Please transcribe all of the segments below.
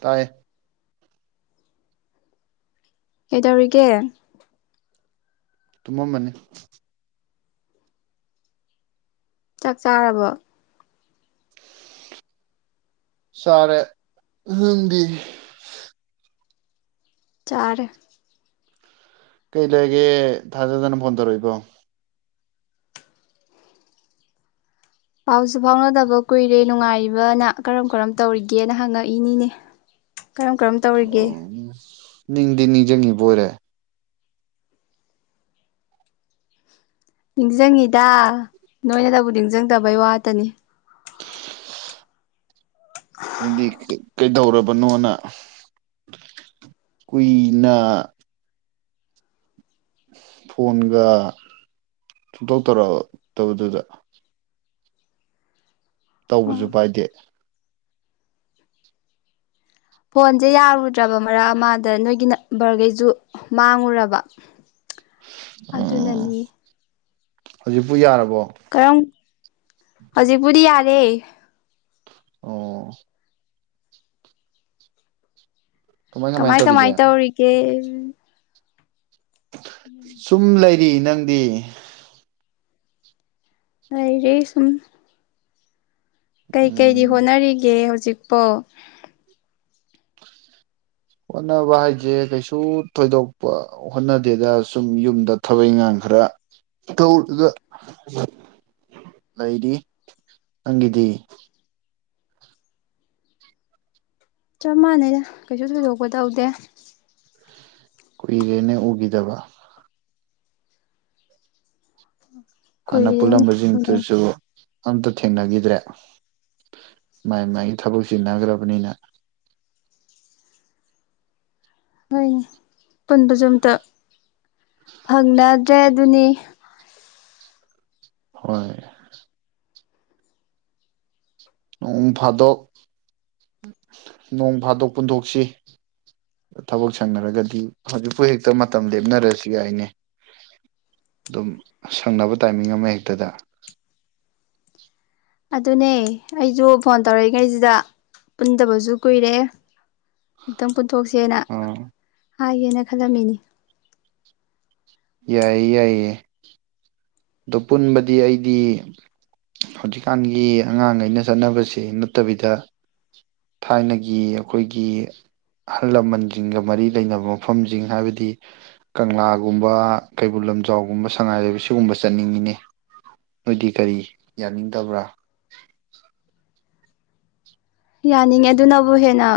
ꯇꯥꯏ ꯀꯩꯗꯧꯔꯤꯒꯦ ꯇꯨꯃ ꯃꯅꯤ ꯆꯥꯛ ꯆꯥꯔꯕ ꯁꯔꯦ ꯎꯗꯤ ꯆꯔ ꯀꯩ ꯂꯩꯒꯦ ꯊꯥꯖꯗꯅ ꯐꯣꯟ ꯇꯧꯔꯛꯏꯕꯣ ꯄꯥꯎꯁꯨ ꯐꯥꯎꯅꯗꯕ ꯀꯨꯏꯔꯦ ꯅꯨꯡꯉꯥꯏꯔꯤꯕꯅ ꯀꯔꯝ ꯀꯔꯝ ꯇꯧꯔꯤꯒꯦꯅ ꯍꯪꯉꯛꯏꯅꯤꯅꯦ ꯀꯔꯝ ꯀꯔꯝ ꯇꯧꯔꯤꯒꯦ ꯅꯤꯡꯗꯤ ꯅꯤꯡꯁꯤꯡꯉꯤꯕ ꯑꯣꯏꯔꯦ ꯅꯤꯡꯁꯤꯡꯉꯤꯗ ꯅꯣꯏꯅꯇꯕꯨ ꯅꯤꯡꯁꯤꯡꯗꯕꯩ ꯋꯥꯇꯅꯤ ꯏꯗꯤ ꯀꯩꯗꯧꯔꯕꯅꯣꯅ ꯀꯨꯏꯅ ꯐꯣꯟꯒ ꯆꯣꯡꯗꯣꯛ ꯇꯔꯛꯑꯛꯇꯕꯗꯨꯗ ꯇꯧꯕꯁꯨ ꯄꯥꯏꯗꯦ ꯐꯣꯟꯁꯦ ꯌꯥꯔꯨꯗ꯭ꯔꯕ ꯃꯔꯛ ꯑꯃꯗ ꯅꯣꯏꯒꯤ ꯅꯝꯕꯔꯈꯩꯁꯨ ꯃꯥꯡꯉꯨꯔꯕ ꯎꯝ ꯑꯗꯨꯅꯅꯤ ꯍꯧꯖꯤꯛꯄꯨ ꯌꯥꯔꯕ ꯣ ꯍꯧꯖꯤꯛ ꯄꯨꯔꯤ ꯌꯥꯔꯦ ꯑꯣ ꯀꯃꯥꯏ ꯀꯃꯥꯏ ꯇꯧꯔꯤꯒꯦ ꯎꯝ ꯎꯝ ꯑꯩꯗꯤ ꯅꯪꯗꯤ ꯑ ꯁꯨꯝ ꯀꯩ ꯀꯩꯗꯤ ꯎꯝ ꯍꯣꯠꯅꯔꯤꯒꯦ ꯍꯧꯖꯤꯛ ꯆꯞꯄ ꯍꯣꯠꯅꯕ ꯍꯥꯏꯁꯦ ꯀꯩꯁꯨ ꯊꯣꯏꯗꯣꯛꯄ ꯍꯣꯠꯅꯗꯦꯗ ꯁꯨꯝ ꯌꯨꯝꯗ ꯊꯕꯛ ꯏꯪꯈꯥꯡ ꯈꯔ ꯇꯧꯔꯒ ꯂꯩꯔꯤ ꯅꯪꯒꯤꯗꯤ ꯆꯞ ꯃꯥꯟꯅꯩ ꯀꯩꯁꯨ ꯊꯣꯏꯗꯣꯛꯄ ꯇꯧꯗꯦ ꯀꯣꯏꯔꯦꯅꯦ ꯎꯒꯤꯗꯕ ꯍꯥꯟꯅ ꯀꯨꯏꯔꯦꯅꯦ ꯄꯨꯜꯂꯝꯕꯁꯤꯡ ꯎꯅ ꯇꯁꯨ ꯑꯝꯇ ꯊꯦꯡꯅꯈꯤꯗ꯭ꯔꯦ ꯃꯥꯏ ꯃꯥꯏꯒꯤ ꯊꯕꯛ ꯁꯤꯖꯤꯟꯅꯈ꯭ꯔꯕꯅꯤꯅ ꯍꯣꯏꯅꯦ ꯄꯨꯟꯕꯁꯨ ꯑꯝꯇ ꯐꯪꯅ ꯇ꯭ꯔꯦ ꯑꯗꯨꯅꯤ ꯍꯣꯏ ꯅꯣꯡ ꯐꯥꯗꯣꯛ ꯅꯣꯡ ꯐꯥꯗꯣꯛ ꯄꯨꯟꯊꯣꯛꯁꯤ ꯊꯕꯛ ꯁꯪꯅꯔꯒꯗꯤ ꯍꯧꯖꯤꯛꯄꯨ ꯍꯦꯛꯇ ꯃꯇꯝ ꯂꯦꯞꯅꯔꯁꯤꯒ ꯑꯩꯅꯦ ꯑꯗꯨꯝ ꯁꯪꯅꯕ ꯇꯥꯏꯃꯤꯡ ꯑꯃ ꯍꯦꯛꯇꯗ ꯑꯗꯨꯅꯦ ꯑꯩꯁꯨ ꯐꯣꯟ ꯇꯧꯔꯛꯏꯉꯩꯁꯤꯗ ꯄꯨꯟꯗꯕꯁꯨ ꯀꯨꯏꯔꯦ ꯑꯇꯪ ꯄꯨꯟꯊꯣꯛꯁꯦꯅ ꯑꯥ ꯍꯥꯏꯒꯦꯅ ꯈꯜꯂꯝꯃꯤꯅꯤ ꯌꯥꯏꯌꯦ ꯌꯥꯏꯌꯦ ꯑꯗꯣ ꯄꯨꯟꯕꯗꯤ ꯑꯩꯗꯤ ꯍꯧꯖꯤꯛꯀꯥꯟꯒꯤ ꯑꯉꯥꯡꯈꯩꯅ ꯆꯠꯅꯕꯁ‌ꯦ ꯅꯠꯇꯕꯤꯗ ꯊꯥꯏꯅꯒꯤ ꯑꯩꯈꯣꯏꯒꯤ ꯑꯍꯜ ꯂꯃꯟꯁꯤꯡꯒ ꯃꯔꯤ ꯂꯩꯅꯕ ꯃꯐꯝꯁꯤꯡ ꯍꯥꯏꯕꯗꯤ ꯀꯪꯂꯥꯒꯨꯝꯕ ꯀꯩꯕꯨꯜ ꯂꯝꯖꯥꯎꯒꯨꯝꯕ ꯁꯉꯥꯏ ꯂꯩꯕ ꯁꯤꯒꯨꯝꯕꯁꯦ ꯆꯠꯅꯤꯡꯉꯤꯅꯦ ꯅꯣꯏꯗꯤ ꯀꯔꯤ ꯌꯥꯅꯤꯡꯗꯕ꯭ꯔꯥ ꯌꯥꯅꯤꯡꯉꯦ ꯑꯗꯨꯅꯕꯨ ꯍꯦꯟꯅ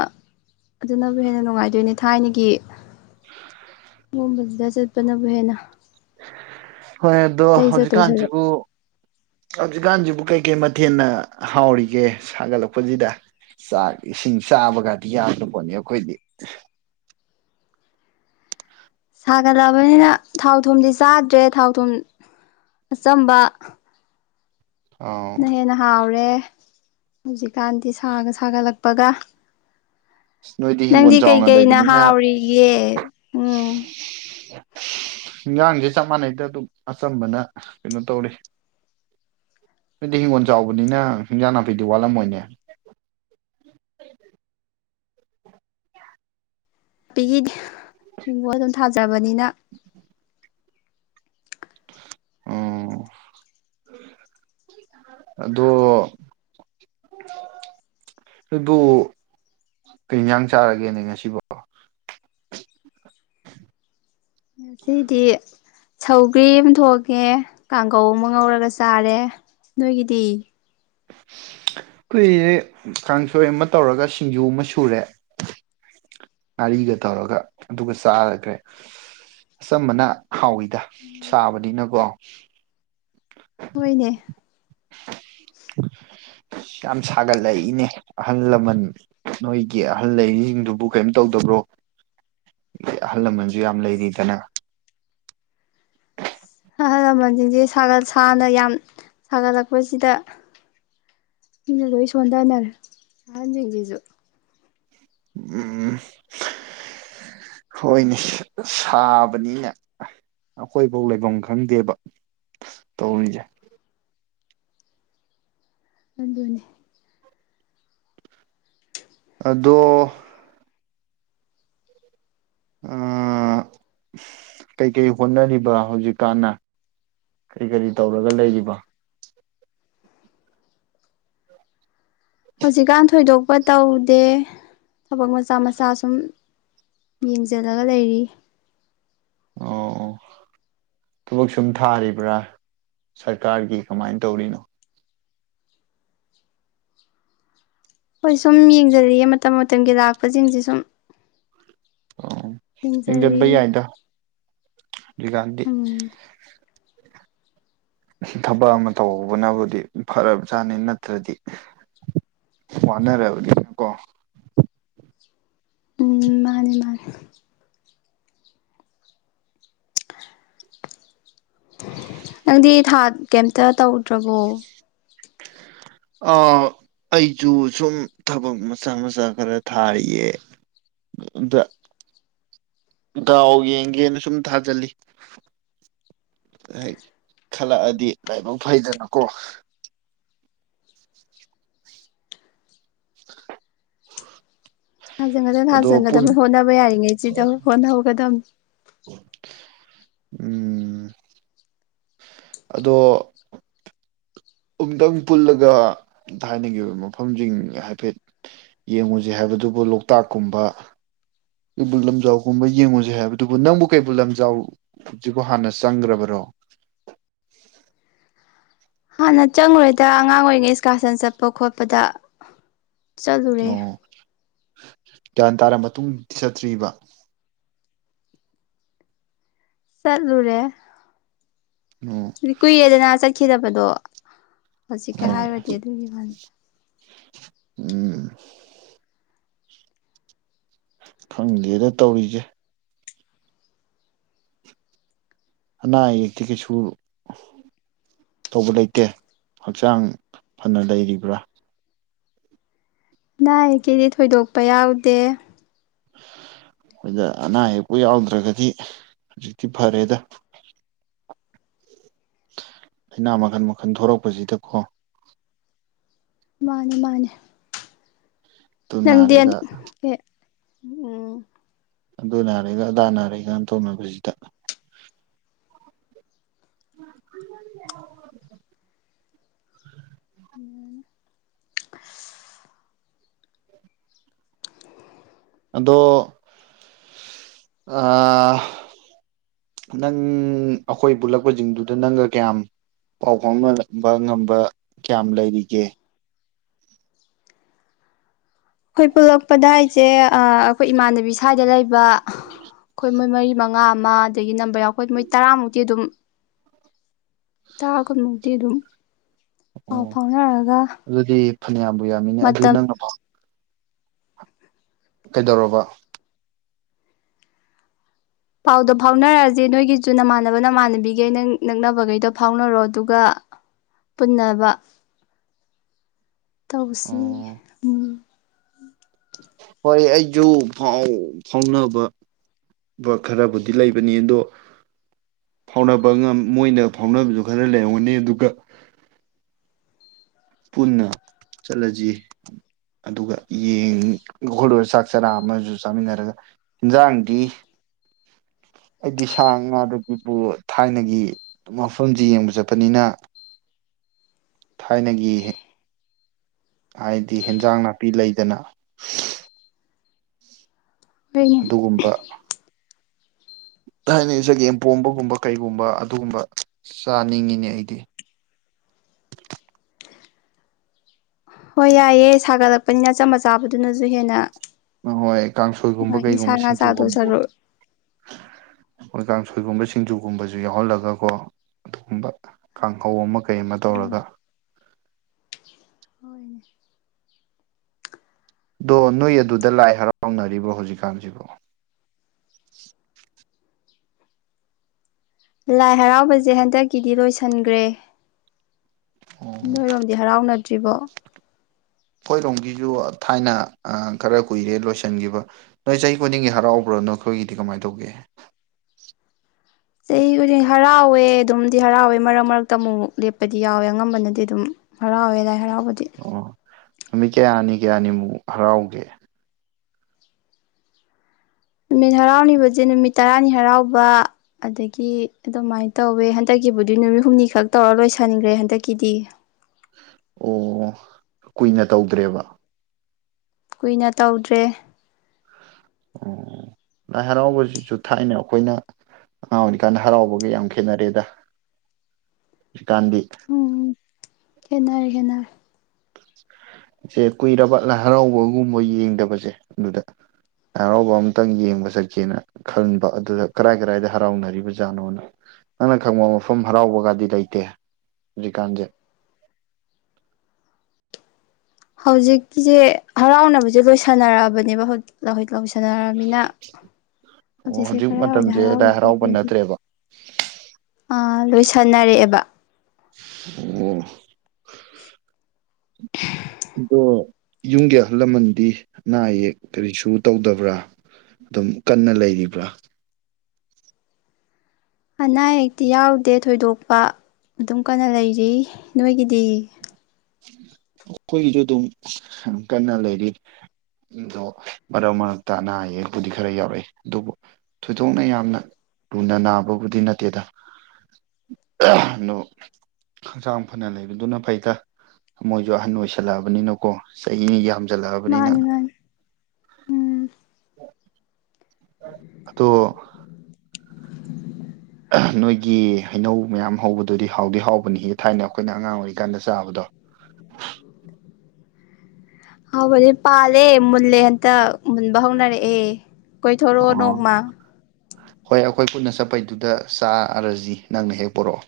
ꯑꯗꯨꯅꯕꯨ ꯍꯦꯟꯅ ꯅꯨꯡꯉꯥꯏꯗꯣꯏꯅꯦ ꯊꯥꯏꯅꯒꯤ [inaudible] ꯒꯨꯝꯕꯁꯤꯗ ꯆꯠꯄꯅꯕꯨ ꯍꯦꯟꯅ ꯍꯣꯏ ꯑꯗꯣ ꯑꯇꯩ ꯆꯠꯇꯣꯏ ꯁꯔꯨꯛ ꯍꯧꯖꯤꯛꯀꯥꯟꯁꯤꯕꯨ ꯍꯧꯖꯤꯛꯀꯥꯟꯁꯤꯕꯨ ꯀꯩꯀꯩ ꯃ ꯊꯦꯟꯅ ꯍꯥꯎꯔꯤꯒꯦ ꯁꯥꯒꯠꯂꯛꯄꯁꯤꯗ ꯆꯥꯛ ꯏꯁꯤꯡ ꯆꯥꯕꯒꯥꯗꯤ ꯌꯥꯗ꯭ꯔ ꯄꯣꯠꯅꯤ ꯑꯩꯈꯣꯏꯗꯤ ꯁꯥꯒꯠꯂꯛꯑꯕꯅꯤꯅ ꯊꯥꯎ ꯊꯨꯝꯗꯤ ꯆꯥꯗ꯭ꯔꯦ ꯊꯥꯎ ꯊꯨꯝ ꯑꯆꯝꯕ ꯅ ꯑꯥꯎ ꯍꯦꯟꯅ ꯍꯥꯥꯎꯔꯦ ꯍꯧꯖꯤꯛꯀꯥꯟꯗꯤ ꯁꯥꯒ ꯁꯥꯒꯠꯂꯛꯄꯒ ꯅꯣꯏꯗꯤ ꯅꯪꯗꯤ ꯍꯤꯡꯒꯣꯜ ꯆꯥꯎꯅ ꯀꯩꯀꯩꯅ ꯂꯩꯕꯅꯤꯅ ꯍꯥꯎꯔꯤꯒꯦ ꯎꯝ ꯍꯤꯟꯁꯥꯡꯁꯦ ꯆꯞ ꯃꯥꯟꯅꯩꯗ ꯑꯗꯨꯝ ꯑꯆꯝꯕꯅ ꯀꯩꯅꯣ ꯇꯧꯔꯤ ꯅꫭꯏꯗꯤ ꯍꯪꯒꯣꯜ ꯆꯥꯎꯕꯅꯤꯅ ꯍꯤꯟꯁꯥꯡ ꯅꯥꯄꯤꯗꯤ ꯋꯥꯠꯂꯝꯃꯣꯏꯅꯦ ꯄꯤꯒꯤ ꯍꯤꯡꯒꯣꯜ ꯑꯗꯨꯝ ꯊꯥꯖꯕꯅꯤꯅ ꯑꯣ ꯑꯗꯣ ꯑꯗꯨ ꯀꯩ ꯏꯟꯁꯥꯡ ꯆꯥꯔꯒꯦꯅꯦ ꯉꯁꯤꯕꯣ ꯉꯁꯤꯗꯤ ꯁꯧꯒ꯭ꯔꯤ ꯑꯃ ꯊꯣꯛꯉꯦ ꯀꯥꯡꯒꯧ ꯑꯃ ꯉꯧꯔꯒ ꯆꯥꯔꯦ ꯅꯣꯏꯒꯤꯗꯤ ꯑꯩꯈꯏꯁꯦ ꯀꯥꯡꯁꯣꯏ ꯑꯃ ꯇꯧꯔꯒ ꯁꯤꯡꯖꯨ ꯑꯃ ꯁꯨꯔꯦ ꯉꯥꯔꯤꯒ ꯇꯧꯔꯒ ꯑꯗꯨꯒ ꯆꯥꯈ꯭ꯔꯦ ꯑꯆꯝꯕꯅ ꯍꯥꯎꯋꯤꯗ ꯁꯥꯕꯅꯤꯅꯀꯣ ꯍꯣꯏꯅꯦ [inaudible] ꯌꯥꯝ ꯁꯥꯒꯠꯂꯛꯏꯅꯦ ꯑꯍꯜ ꯂꯃꯟ ꯅꯣꯏꯒꯤ ꯑꯍꯜ ꯂꯩꯔꯤꯁꯤꯡꯗꯨꯕꯨ ꯀꯩꯝ ꯇꯧꯗꯕ꯭ꯔꯣ ꯑꯍꯜ ꯂꯃꯟꯁꯨ ꯌꯥꯝ ꯂꯩꯔꯤꯗꯅ ꯑꯍꯜ ꯂꯃꯟꯁꯤꯡꯁꯦ ꯁꯥꯒꯠ ꯁꯥꯅ ꯌꯥꯝ ꯁꯥꯒꯠꯂꯛꯄꯁꯤꯗ ꯃꯤꯅ ꯂꯣꯏ ꯁꯣꯟꯊꯅꯔꯦ ꯑꯍꯟꯁꯤꯡꯁꯤꯁꯨ ꯎꯝ ꯍꯣꯏꯅꯦ ꯁꯥꯕꯅꯤꯅ ꯑꯩꯈꯣꯏꯐꯧ ꯂꯩꯐꯝ ꯈꯪꯗꯦꯕ ꯇꯧꯔꯤꯁꯦ ꯑꯗꯨꯅꯦ ꯑꯗꯣ ꯑꯥ ꯀꯩꯀꯩ ꯍꯣꯠꯅꯔꯤꯕ ꯍꯧꯖꯤꯛꯀꯥꯟꯅ ꯀꯔꯤ ꯀꯔꯤ ꯇꯧꯔꯒ ꯂꯩꯔꯤꯕ ꯍꯧꯖꯤꯛꯀꯥꯟ ꯊꯣꯏꯗꯣꯛꯄ ꯇꯧꯗꯦ ꯊꯕꯛ ꯃꯆꯥ ꯃꯆꯥ ꯁꯨꯝ ꯌꯦꯡꯁꯤꯜꯂꯒ ꯂꯩꯔꯤ ꯑꯣ ꯊꯕꯛ ꯁꯨꯝ ꯊꯥꯔꯤꯕ꯭ꯔꯥ ꯁꯔꯀꯥꯔꯒꯤ ꯀꯃꯥꯏꯅ ꯇꯧꯔꯤꯅꯣ ꯍꯣꯏ ꯁꯨꯝ ꯌꯦꯡꯖꯜꯂꯤꯌꯦ ꯃꯇꯝ ꯃꯇꯝꯒꯤ ꯂꯥꯛꯄꯁꯤꯡꯁꯦ ꯁꯨꯝ ꯑꫭ ꯌꯦꯡꯖꯜꯂꯤ ꯌꯦꯡꯁꯤꯟꯕ ꯌꯥꯏꯗ ꯒꯥꯟꯙꯤ ꯎꯝ ꯊꯕꯛ ꯑꯃ ꯇꯧꯍꯧꯕꯅꯕꯨꯗꯤ ꯐꯔꯕꯖꯥꯠꯅꯤ ꯅꯠꯇ꯭ꯔꯗꯤ ꯋꯥꯅꯔꯕꯅꯤꯅꯀꯣ ꯎꯝ ꯃꯥꯅꯦ ꯃꯥꯅꯦ ꯅꯪꯗꯤ ꯊꯥ ꯀꯩꯝꯇ ꯇꯧꯗ꯭ꯔꯕꯣ ꯑ ꯑꯩꯁꯨ ꯁꯨꯝ ꯊꯕꯛ ꯃꯆꯥ ꯃꯆꯥ ꯈꯔ ꯊꯥꯔꯤꯌꯦ ꯑꯗ ꯗꯥꯎ ꯌꯦꯡꯒꯦꯅ ꯁꯨꯝ ꯊꯥꯖꯤꯜꯂꯤ ꯍꯥꯏ ꯈꯜꯂꯛꯑꯗꯤ ꯂꯥꯏꯕꯛ ꯐꯩꯗꯅ ꯀꯣ [inaudible] ꯊꯥꯖꯟꯒꯗꯕꯅ ꯑꯗꯣ ꯄꯨꯟ ꯊꯥꯖꯟꯒꯗꯕ ꯍꯣꯠꯅꯕ ꯌꯥꯔꯤꯉꯩꯖꯤꯗ ꯍꫭꯠꯅ ꯍꯧꯒꯗꯝ ꯎꯝ ꯑꯗꯣ ꯑꯝꯇꯪ ꯄꯨꯜꯂꯒ ꯊꯥꯏꯅꯒꯤ ꯑꯣꯏ ꯃꯐꯝꯁꯤꯡ ꯍꯥꯏꯐꯦꯠ ꯌꯦꯡꯉꯨꯁ ꯍꯥꯏꯕꯗꯨꯕꯨ ꯂꯣꯛꯇꯥꯛꯀꯨꯝꯕ ꯀꯩꯕꯨꯜ ꯂꯝꯖꯥꯎꯒꯨꯝꯕ ꯌꯦꯡꯉꯨꯁꯤ ꯍꯥꯏꯕꯗꯨꯕꯨ ꯅꯪꯕꯨ ꯀꯩꯕꯨꯜ ꯂꯝꯖꯥꯎꯁꯤꯕꯨ ꯍꯥꯟꯅ ꯆꯪꯈ꯭ꯔꯕꯔꯣ ꯍꯥꯟꯅ ꯆꯪꯉꯨꯔꯣꯏꯗ ꯑꯉꯥꯡ ꯑꯣꯏꯔꯤꯉꯩ ꯏꯁꯀꯥꯔꯁꯟ ꯆꯠꯄ ꯈꯣꯠꯄꯗ ꯆꯠꯂꯨꯔꯦ ꯑꯣ ꯒ꯭ꯌꯥꯟ ꯇꯥꯔꯕ ꯃꯇꯨꯡ ꯆꯠꯇ꯭ꯔꯤꯕ ꯆꯠꯂꯔꯦ ꯑꯣ ꯀꯨꯏꯔꯦꯗꯅ ꯆꯠꯈꯤꯗꯕ ꯃꯗꯣ ꯍꯧꯖꯤꯛꯀ ꯍꯣꯏ ꯍꯥꯏꯔꯗꯤ ꯑꯗꯨꯒꯤ ꯋꯥꯗ ꯎꯝ ꯈꯪꯗꯦꯅ ꯇꯧꯔꯤꯁꯦ ꯑꯅꯥ ꯑꯌꯦꯛꯇꯤ ꯀꯩꯁꯨ ꯇꯧꯕ ꯂꯩꯇꯦ ꯍꯛꯆꯥꯡ ꯐꯅ ꯂꯩꯔꯤꯕ꯭ꯔꯥ ꯑꯩ ꯀꯦꯗꯤ ꯊꯣꯏꯗꯣꯛꯄ ꯌꯥꯎꯗꯦ ꯑꯗ ꯑꯅꯥ ꯑꯌꯦꯛꯄꯨ ꯌꯥꯎꯗ꯭ꯔꯒꯗꯤ ꯍꯧꯖꯤꯛꯇꯤ ꯐꯔꯦꯗ ꯂꯅꯥ ꯃꯈꯜ ꯃꯈꯜ ꯊꯣꯔꯛꯄꯁꯤꯗꯀꯣ ꯃꯥꯅꯦ ꯃꯥꯅꯦꯦ ꯑꯗꯨ ꯅꯪꯗꯤ ꯅꯥꯔꯦꯒ ꯎꯝ ꯑꯗꯨ ꯅꯥꯔꯦꯒ ꯑꯗꯥ ꯅꯥꯔꯦꯒꯅ ꯇꯧꯅꯕꯁꯤꯗ ꯎ ꯑꯗꯣ ꯅꯪ ꯑꯩꯈꯣꯏ ꯄꯨꯜꯂꯛꯄꯁꯤꯡꯗꯨꯗ ꯅꯪꯒ ꯀꯌꯥꯝ ꯄꯥꯎ ꯐꯥꯎꯅꯕ ꯉꯝꯕ ꯀꯌꯥꯝ ꯂꯩꯔꯤꯒꯦ ꯍꯣꯏ ꯄꯨꯂꯛꯄꯗꯥ ꯍꯥꯏ ꯁꯦ ꯑꯩꯈꯣꯏ ꯏꯃꯥꯟꯅꯕꯤ ꯁ꯭ꯋꯥꯏꯗ ꯂꯩꯕ ꯑꯩꯈꯣꯏ ꯃꯣꯏ ꯃꯔꯤ ꯃꯉꯥ ꯑꯃ ꯑꯗꯒꯤ ꯅꯝꯕꯔ ꯌꯥꯎ ꯑꯩꯈꯣꯏ ꯃꯣꯏ ꯇꯔꯥꯃꯨꯛꯇꯤ ꯑꯗꯨꯝ ꯇꯔꯥ ꯀꯨꯟꯃꯨꯛꯇꯤ ꯑꯗꯨꯝ ꯑꯥꯎ ꯑꯣ ꯐꯥꯎꯅꯔꯒ ꯑꯗꯨꯗꯤ ꯐꯅꯌꯥꯝꯕꯨ ꯌꯥꯃꯤꯅꯦ ꯑꯗꯨ ꯃꯇꯝ ꯅꯪꯅ ꯀꯩꯗꯧꯔꯕ ꯄꯥꯎꯗꯣ ꯐꯥꯎꯅꯔꯛꯑꯁꯦ ꯅꯣꯏꯒꯤꯁꯨ ꯅꯃꯥꯟꯅꯕ ꯅꯃꯥꯟꯅꯕꯤꯈꯩ ꯅꯪ ꯅꯛꯅꯕꯈꯩꯗꯣ ꯐꯥꯎꯅꯔꯣ ꯑꯗꯨꯒ ꯄꯨꯟꯅꯕ ꯇꯧꯁꯤ ꯑꯣ ꯎꯝ ꯎꯝ ꯍꯣꯏ ꯑꯩꯁꯨꯥꯎ ꯐꯥꯎꯅꯕ ꯈꯔꯕꯨꯗꯤ ꯂꯩꯕꯅꯤ ꯑꯗꯣ ꯐꯥꯎꯅꯕ ꯃꯣꯏꯅ ꯐꯥꯎꯅꯕꯁꯨ ꯈꯔ ꯂꯩꯔꯝꯒꯅꯤ ꯑꯗꯨꯒ ꯄꯨꯟꯅ ꯆꯠꯂꯁꯤ ꯑꯗꯨꯒ ꯌꯦꯡꯈꯜꯂꯕ ꯆꯥꯛ ꯆꯔꯥ ꯑꯃꯁꯨ ꯆꯥꯃꯤꯟꯅꯔꯒ ꯌꯦꯟꯖꯥꯡꯗꯤ ꯑꯩꯗꯤ ꯁꯥ ꯉꯥꯗꯒꯤꯕꯨ ꯊꯥꯏꯅꯒꯤ ꯃꯐꯝꯁꯤ ꯌꯦꯡꯕ ꯆꯠꯄꯅꯤꯅ ꯊꯥꯏꯅꯒꯤ ꯍꯥꯏꯗꯤ ꯍꯦꯟꯖꯥꯡ ꯅꯥꯄꯤ ꯂꯩꯗꯅ ꯍꯣꯏꯅꯦ ꯑꯗꯨꯒꯨꯝꯕ ꯊꯅ ꯏꯁꯩꯒꯦꯝꯄꯣꯝꯕꯒꯨꯝꯕ ꯀꯩꯒꯨꯝꯕ ꯑꯗꯨꯒꯨꯝꯕ ꯆꯥꯅꯤꯡꯉꯤꯅꯦ ꯑꯩꯗꯤ ꯍꯣꯏ ꯌꯥꯏꯑꯦ ꯁꯥꯒꯠꯂꯛꯄꯅꯤꯅꯆꯝ ꯃꯆꯥꯕꯗꯨꯅꯁꯨ ꯍꯦꯟꯅ ꯑꯍꯣꯏ ꯀꯥꯡꯁꯣꯏꯒꯨꯝꯕ ꯅꯨꯡꯉꯥꯏꯅꯤ ꯁꯥ ꯀꯩꯒꯨꯝꯕ ꯉꯥ ꯆꯥꯗꯧ ꯁꯤꯡꯖꯨꯒꯨꯝꯕꯣ ꯁꯔꯨꯛ ꯑꯩꯈꯣꯏ ꯀꯥꯡꯁꯣꯏꯒꯨꯝꯕ ꯁꯤꯡꯖꯨꯒꯨꯝꯕꯁꯨ ꯌꯥꯎꯍꯜꯂꯒꯀꯣ ꯑꯗꯨꯒꯨꯝꯕ ꯀꯥꯡꯍꯧ ꯑꯃ ꯀꯩꯃ ꯇꯧꯔꯒ ꯍꯣꯏꯅꯦ ꯑꯗꯣ ꯅꯣꯏ ꯑꯗꯨꯗ ꯂꯥꯏ ꯍꯔꯥꯎꯅꯔꯤꯕ꯭ꯔꯣ ꯍꯧꯖꯤꯛꯀꯥꯟꯁꯤꯕꯣ ꯂꯥꯏ ꯍꯔꯥꯎꯕꯁꯦ ꯍꯟꯗꯛꯀꯤꯗꯤ ꯂꯣꯏꯁꯤꯟꯈ꯭ꯔꯦ ꯑꯣ ꯅꯣꯏꯔꯣꯝꯗꯤ ꯍꯔꯥꯎꯅꯗ ꯇꯔꯤꯕ ꯑꯩꯈꯣꯏꯔꯣꯝꯒꯤꯁꯨ ꯊꯥꯏꯅ ꯈꯔ ꯀꯨꯏꯔꯦ ꯂꯣꯏꯁꯤꯟꯈꯤꯕ ꯅꯣꯏ ꯆꯍꯤ ꯈꯨꯗꯤꯡꯒꯤ ꯍꯔꯥꯎꯕ꯭ꯔꯣ ꯅ ꯑꯩꯈꯣꯏꯒꯤꯗꯤ ꯀꯃꯥꯏꯅ ꯇꯧꯒꯦ ꯆꯍꯤ ꯈꯨꯗꯤꯛ ꯍꯔꯥꯎꯋꯦ ꯑꯗꯨꯝꯗꯤ ꯍꯔꯥꯎꯋꯦ ꯃꯔꯛ ꯃꯔꯛꯇ ꯑꯃꯨꯛꯛ ꯂꯦꯞꯄꯗꯤ ꯌꯥꯎꯋꯦ ꯑꯉꯝꯕꯅꯗꯤ ꯑꯗꯨꯝ ꯍꯔꯥꯎꯋꯦ ꯂꯥꯏ ꯍꯔꯥꯎꯦ ꯃꯗꯤ ꯑꯣ ꯅꯨꯃꯤꯠ ꯀꯌꯥꯅꯤ ꯀꯌꯥꯅꯤꯃꯨꯛ ꯍꯔꯥꯎꯒꯦ ꯅꯨꯃꯤꯠ ꯍꯔꯥꯎꯅꯤꯕꯁꯦ ꯅꯨꯃꯤꯠ ꯇꯔꯥꯅꯤ ꯍꯔꯥꯎꯕ ꯑꯗꯒꯤ ꯑꯗꯨꯃꯥꯏꯅ ꯇꯧꯋꯦ ꯍꯟꯗꯛꯀꯤꯕꯨꯗꯤ ꯅꯨꯃꯤꯠ ꯍꯨꯝꯅꯤ ꯈꯛ ꯇꯧꯔ ꯂꯣꯏꯁꯟꯈ꯭ꯔꯦ ꯍꯟꯗꯛꯀꯤꯗꯤ ꯑꯣ ꯀꯨꯏꯅ ꯇꯧꯗ꯭ꯔꯦꯕ ꯀꯨꯏꯅ ꯇꯧꯗ꯭ꯔꯦ ꯑꯣ ꯂꯥꯏ ꯍꯔꯥꯎꯕꯁꯤꯁꯨ ꯊꯥꯏꯅ ꯑꯩꯈꯣꯏꯅ ꯑꯉꯥꯡ ꯑꯣꯏꯖꯤꯛꯀꯥꯟꯗ ꯍꯔꯥꯎꯕꯒ ꯌꯥꯝ ꯈꯦꯠꯅꯔꯦꯗ ꯍꯧꯖꯤꯛꯀꯥꯟꯗꯤ [inaudible] ꯦꯟꯅꯔ ꯈꯦꯟꯅꯔ ꯏꯦ ꯀꯨꯏꯔꯕ ꯂꯥꯏ ꯍꯔꯥꯎꯕꯒꯨꯝꯕ ꯌꯦꯡꯗꯕꯁꯦ ꯑꯗꯨꯗ ꯂꯥꯏ ꯍꯔꯥꯎꯕ ꯑꯃꯇꯪ ꯌꯦꯡꯕ ꯆꯠꯀꯦꯅ ꯈꯟꯕ ꯑꯗꯨꯗ ꯀꯔꯥꯏ ꯀꯔꯥꯏꯗ ꯍꯔꯥꯎꯅꯔꯤꯕꯖꯥꯠꯅꯣꯅ ꯅꯪꯅ ꯈꯪꯕ ꯃꯐꯝ ꯍꯔꯥꯎꯕꯒꯗꯤ ꯂꯩꯇꯦ ꯍꯧꯖꯤꯛꯀꯥꯟꯁꯦ ꯍꯧꯖꯤꯛꯀꯤꯁꯦ ꯍꯔꯥꯎꯅꯕꯁꯦ ꯂꯣꯏꯁꯥꯟꯅꯔꯛꯑꯕꯅꯦꯕ ꯍꯧꯖꯤ ꯂꯧꯁꯟꯅꯔꯕꯃꯤꯅ ꯑꯣ ꯍꯧꯖꯤꯛꯁꯦ ꯍꯧꯖꯤꯛ ꯀꯗꯥꯏꯋꯥꯏꯗ ꯃꯇꯝꯁꯦ ꯂꯥꯏ ꯍꯔꯥꯎꯔꯤꯒꯦ ꯍꯔꯥꯎꯕ ꯑꯃꯗꯤ ꯅꯠꯇ꯭ꯔꯦꯕ [inaudible] ꯑ ꯂꯣꯏ ꯁꯥꯟꯅꯔꯛꯑꯦꯕ ꯑꯣ [inaudible] ꯑꯗꯣ ꯌꯨꯝꯒꯤ ꯑꯍꯜ ꯂꯃꯟꯗꯤ ꯑꯅꯥ ꯑꯌꯦꯛ ꯀꯔꯤꯁꯨ ꯇꯧꯗꯕ꯭ꯔꯥ ꯑꯗꯨꯝ ꯀꯟꯅ ꯂꯩꯔꯤꯕ꯭ꯔꯥ ꯑꯅꯥ ꯑꯌꯦꯛꯇꯤ ꯌꯥꯎꯗꯦ ꯊꯣꯏꯗꯣꯛꯄ ꯑꯗꯨꯝ ꯀꯟꯅ ꯂꯩꯔꯤ ꯅꯣꯏꯒꯤꯗꯤ ꯑꯩꯈꯣꯏꯒꯤꯁꯨ ꯑꯗꯨꯝ ꯀꯟꯅ ꯂꯩꯔꯤꯗꯣ ꯃꯔꯛ ꯃꯔꯛꯇ ꯑꯅꯥ ꯑꯌꯦꯛꯄꯨꯗꯤ ꯈꯔ ꯌꯥꯎꯔꯛꯏ ꯑꯗꯨꯕꯨ ꯊꯣꯏꯗꯣꯛꯅ ꯌꯥꯝꯅ ꯂꯨꯅ ꯅꯥꯕꯕꯨꯗꯤ ꯅꯠꯇꯦꯗ ꯑꯗꯣ ꯍꯛꯆꯥꯡ ꯐꯅ ꯂꯩꯕꯗꯨꯅ ꯐꯩꯇ ꯃꯣꯏꯁꯨ ꯑꯍꯟ ꯑꯣꯏꯁꯜꯂꯛꯑꯕꯅꯤꯅꯀꯣ ꯆꯍꯤꯅꯤ ꯌꯥꯝ ꯆꯂꯕꯅꯤꯅ ꯃꯥꯅꯤ ꯃꯥꯅꯤ ꯎꯝ ꯗꯣ ꯅꯣꯏꯒꯤ ꯍꯩꯅꯧ ꯃꯌꯥꯝ ꯍꯧꯕꯗꯨꯗꯤ ꯍꯥꯎꯗꯤ ꯍꯥꯎꯕꯅꯤ ꯍꯦ ꯊꯥꯏꯅ ꯑꯩꯈꯣꯏꯅ ꯑꯉꯥꯡ ꯑꯣꯏꯔꯤꯀꯥꯟꯗ ꯆꯥꯕꯗꯣ ꯍꯥꯎꯕꯅꯦ ꯄꯥꯂꯦ ꯃꯂꯦ ꯑꯇ ꯃꯨꯟꯕ ꯍꯧꯅꯔꯛꯑꯦ ꯀꯣꯏꯊꯣꯔꯛꯑꯣ ꯑꯣ ꯅꯣꯡꯃ ꯍꯣꯏ ꯑꯩꯈꯣꯏ ꯄꯨꯟꯅ ꯆꯠꯄꯩꯗꯨꯗ ꯆꯥꯔꯁꯤ ꯅꯪꯅ ꯍꯦꯛ ꯄꯨꯔꯛꯑꯣ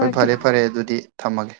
ꯍꯣꯏ ꯐꯔꯦ ꯐꯔꯦ ꯑꯗꯨꯗꯤ ꯊꯝꯃꯒꯦ